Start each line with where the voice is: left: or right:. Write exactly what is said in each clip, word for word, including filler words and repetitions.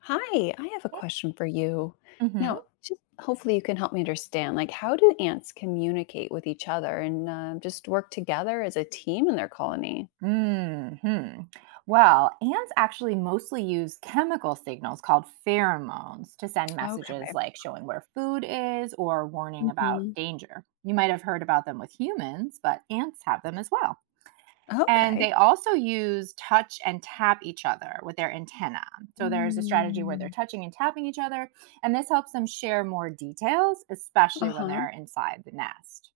left: Hi, I have a question for you.
right: Mhm.
left: Now, just hopefully you can help me understand, like how do ants communicate with each other and uh, just work together as a team in their colony?
right: Mhm. Well, ants actually mostly use chemical signals called pheromones to send messages
left: Okay.
right: like showing where food is or warning
left: Hmm.
right: about danger. You might have heard about them with humans, but ants have them as well. And
left: Okay.
right: they also use touch and tap each other with their antenna. So there's a strategy where they're
left: Mm.
right: touching and tapping each other, and this helps them share more details, especially when
left: Uh-huh.
right: they're inside the nest.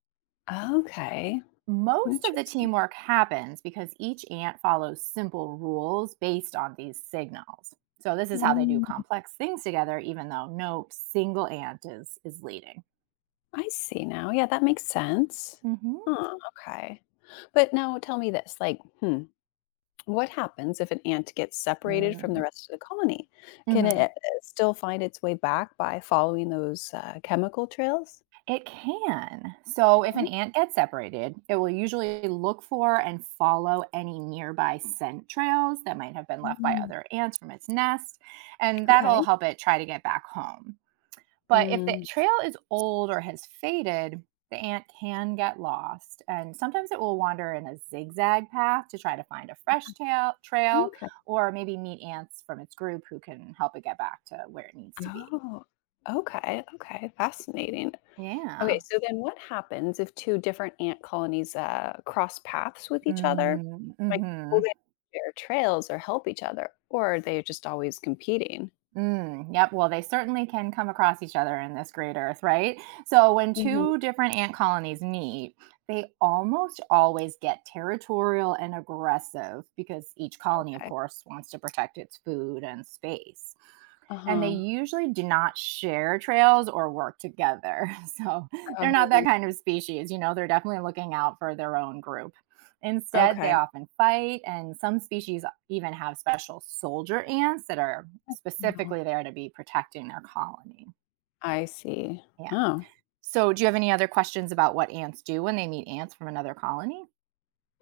left: Okay.
right: Most of the
left: Interesting.
right: teamwork happens because each ant follows simple rules based on these signals. So this is how they do
left: Mm.
right: complex things together, even though no single ant is is leading.
left: I see now. Yeah, that makes sense.
right: Hmm.
left: Huh, okay. But now tell me this, like, hmm, what happens if an ant gets separated from
right: Mm.
left: the rest of the colony? Can it uh,
right: Mhm.
left: still find its way back by following those uh, chemical trails?
right: It can. So, if an
left: Yeah.
right: ant gets separated, it will usually look for and follow any nearby scent trails that might have been left by
left: Mm.
right: other ants from its nest, and that'll
left: Okay.
right: help it try to get back home. But if the
left: Mm,
right: trail is old or has faded, the ant can get lost, and sometimes it will wander in a zigzag path to try to find a fresh tail, trail
left: okay.
right: or maybe meet ants from its group who can help it get back to where it needs to be.
left: Oh, okay. Okay. Fascinating.
right: Yeah.
left: Okay. So then what happens if two different ant colonies uh, cross paths with each other?
right: Mm-hmm.
left: Like, will
right: Mm-hmm.
left: they share trails or help each other? Or are they just always competing?
right: Mm, yep. Well, they certainly can come across each other in this great Earth, right? So, when two
left: Hmm.
right: different ant colonies meet, they almost always get territorial and aggressive because each colony, of
left: Okay.
right: course, wants to protect its food and space.
left: Uh
right: And they
left: huh.
right: usually do not share trails or work together. So, they're not that
left: Oh,
right: kind of species. You know, they're definitely looking out for their own group. Instead, they
left: okay.
right: often fight, and some species even have special soldier ants that are
left: No.
right: specifically there to be protecting their colony.
left: I see.
right: Yeah.
left: Oh,
right: So, do you have any other questions about what ants do when they meet ants from another colony?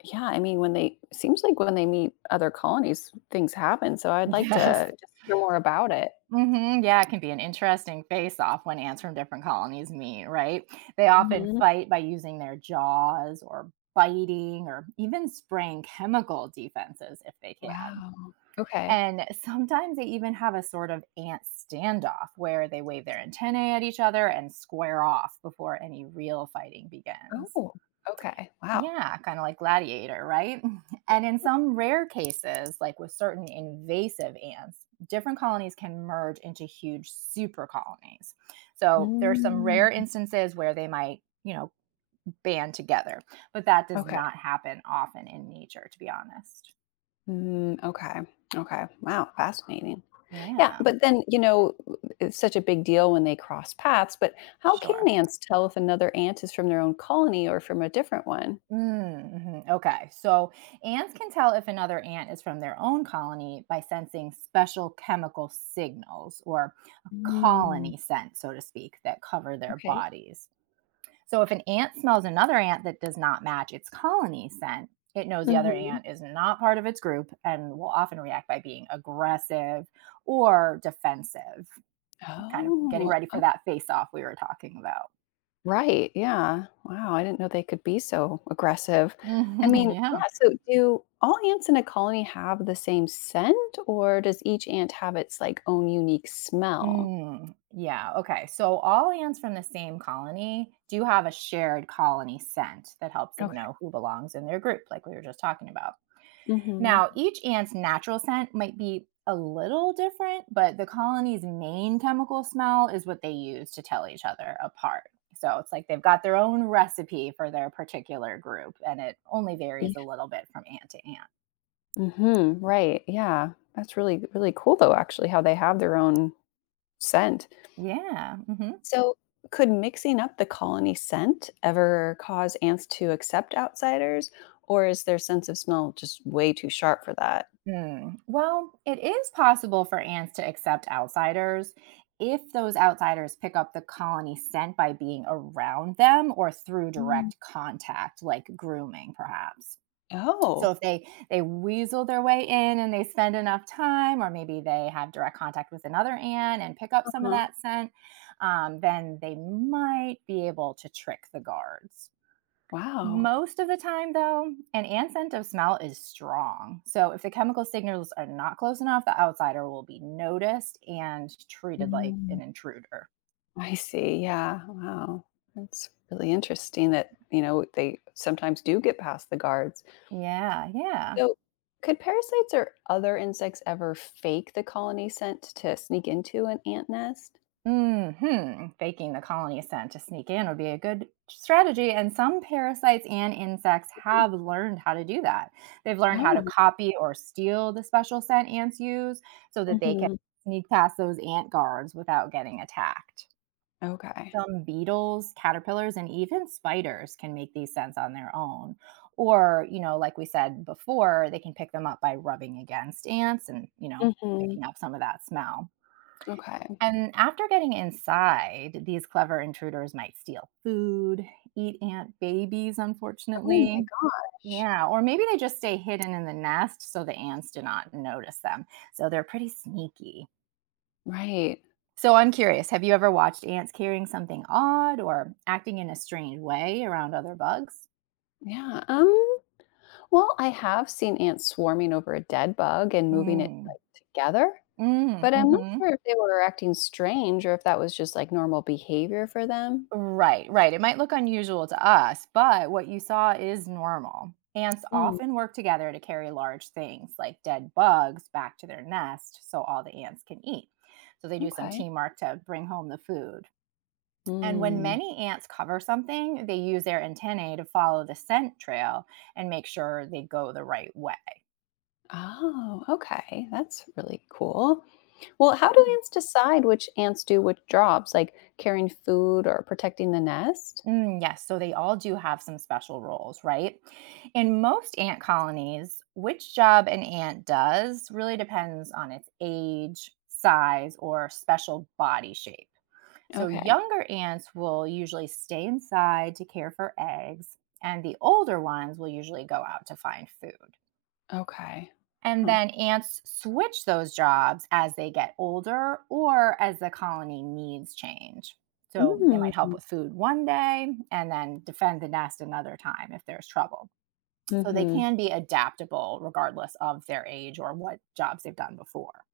left: yeah. I mean, when they seems like when they meet other colonies, things happen. So I'd like
right: Yes.
left: to just hear more about it.
right: Hmm. Yeah, it can be an interesting face off when ants from different colonies meet, right? They often
left: Hmm.
right: fight by using their jaws or biting or even spraying chemical defenses if they can.
left: Wow. Okay.
right: And sometimes they even have a sort of ant standoff where they wave their antennae at each other and square off before any real fighting begins.
left: Oh, okay. Wow.
right: Yeah, kind of like gladiator, right? And in some rare cases, like with certain invasive ants, different colonies can merge into huge super colonies. So there are some rare
left: Mm,
right: instances where they might, you know, band together, but that does
left: okay.
right: not happen often in nature, to be honest.
left: Mm, okay. Okay. Wow. Fascinating. Yeah.
right: Yeah,
left: But then, you know, it's such a big deal when they cross paths. But how can
right: sure.
left: ants tell if another ant is from their own colony or from a different one?
right: Mm, mhm, okay, so ants can tell if another ant is from their own colony by sensing special chemical signals or a
left: Mm,
right: colony scent, so to speak, that cover their
left: okay.
right: bodies. So if an ant smells another ant that does not match its colony scent, it knows the other
left: Hmm.
right: ant is not part of its group and will often react by being aggressive or defensive, kind of getting
left: Oh,
right: ready for that face off we were talking about.
left: right, yeah. Wow, I didn't know they could be so aggressive. I mean, yeah,
right: Yeah.
left: so do all ants in a colony have the same scent, or does each ant have its, like, own unique smell?
right: Mm, yeah. Okay. So all ants from the same colony do have a shared colony scent that helps them
left: Okay.
right: know who belongs in their group, like we were just talking about.
left: Mhm.
right: Now, each ant's natural scent might be a little different, but the colony's main chemical smell is what they use to tell each other apart. So it's like they've got their own recipe for their particular group, and it only
left: Yeah.
right: varies a little bit from ant to ant.
left: Mhm, right, yeah. That's really, really cool, though, actually, how they have their own scent.
right: Yeah. Hmm.
left: So, could mixing up the colony scent ever cause ants to accept outsiders, or is their sense of smell just way too sharp for that?
right: Hmm. Well, it is possible for ants to accept outsiders if those outsiders pick up the colony scent by being around them or through
left: Mm.
right: direct contact, like grooming, perhaps. So if
left: Oh.
right: they they weasel their way in and they spend enough time, or maybe they have direct contact with another ant and pick up some of
left: Uh-huh.
right: that scent, um, then they might be able to trick the guards.
left: Wow.
right: Most of the time, though, an ant scent of smell is strong. So, if the chemical signals are not close enough, the outsider will be noticed and treated like
left: Mhm.
right: an intruder.
left: I see, yeah, wow. That's really interesting that, you know, they sometimes do get past the guards.
right: Yeah, yeah.
left: So, could parasites or other insects ever fake the colony scent to sneak into an ant nest?
right: Hmm. Faking the colony scent to sneak in would be a good strategy. And some parasites and insects
left: Mhm.
right: have learned how to do that. They've learned how to
left: No.
right: copy or steal the special scent ants use so that they can
left: Mhm.
right: sneak past those ant guards without getting attacked.
left: Okay.
right: Some beetles, caterpillars, and even spiders can make these scents on their own. Or, you know, like we said before, they can pick them up by rubbing against ants and, you know,
left: Mhm.
right: picking up some of that smell.
left: Okay.
right: And after getting inside, these clever intruders might steal food, eat ant babies,
left: Oh my
right: unfortunately.
left: gosh.
right: Yeah, or maybe they just stay hidden in the nest so the ants do not notice them. So they're pretty sneaky.
left: Right.
right: So I'm curious, have you ever watched ants carrying something odd or acting in a strange way around other bugs?
left: Yeah, um, well, I have seen ants swarming over a dead bug and moving it,
right: Mm.
left: like, together.
right: Mm.
left: But I'm not
right: Mhm.
left: sure if they were acting strange or if that was just like normal behavior for them.
right: Right, right. It might look unusual to us, but what you saw is normal. Ants
left: Mm,
right: often work together to carry large things like dead bugs back to their nest so all the ants can eat. So they do some
left: okay.
right: teamwork to bring home the food. And when
left: Mm.
right: many ants cover something, they use their antennae to follow the scent trail and make sure they go the right way.
left: Oh, okay. That's really cool. Well, how do ants decide which ants do which jobs, like carrying food or protecting the nest?
right: Mm, yes, so they all do have some special roles, right? In most ant colonies, which job an ant does really depends on its age, size, or special body shape. So
left: Okay.
right: younger ants will usually stay inside to care for eggs, and the older ones will usually go out to find food.
left: Okay.
right: And
left: Huh.
right: then ants switch those jobs as they get older or as the colony needs change. So they might help
left: Mm.
right: with food one day and then defend the nest another time if there's trouble. So they
left: Mm-hmm.
right: can be adaptable regardless of their age or what jobs they've done before.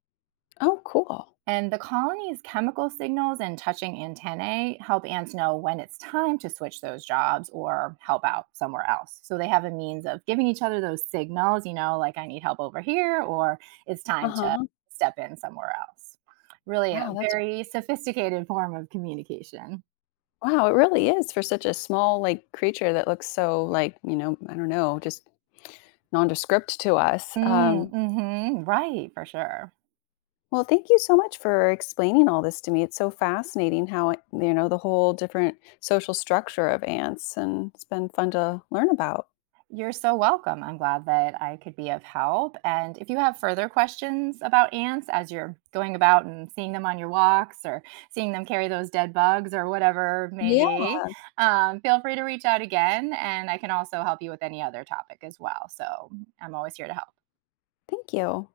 left: Oh, cool.
right: And the colony's chemical signals and touching antennae help ants know when it's time to switch those jobs or help out somewhere else. So they have a means of giving each other those signals, you know, like I need help over here or it's time to
left: Uh-huh.
right: step in somewhere else. Really a
left: Wow, that's
right: very sophisticated form of communication.
left: wow, it really is for such a small like creature that looks so like, you know, I don't know, just nondescript to us.
right: Mm,
left: Um,
right: hmm, right, for sure.
left: Well, thank you so much for explaining all this to me. It's so fascinating how, it- you know, the whole different social structure of ants, and it's been fun to learn about.
right: You're so welcome. I'm glad that I could be of help. And if you have further questions about ants as you're going about and seeing them on your walks or seeing them carry those dead bugs or whatever it may
left: Yeah.
right: be, um, feel free to reach out again. And I can also help you with any other topic as well. So I'm always here to help.
left: Thank you.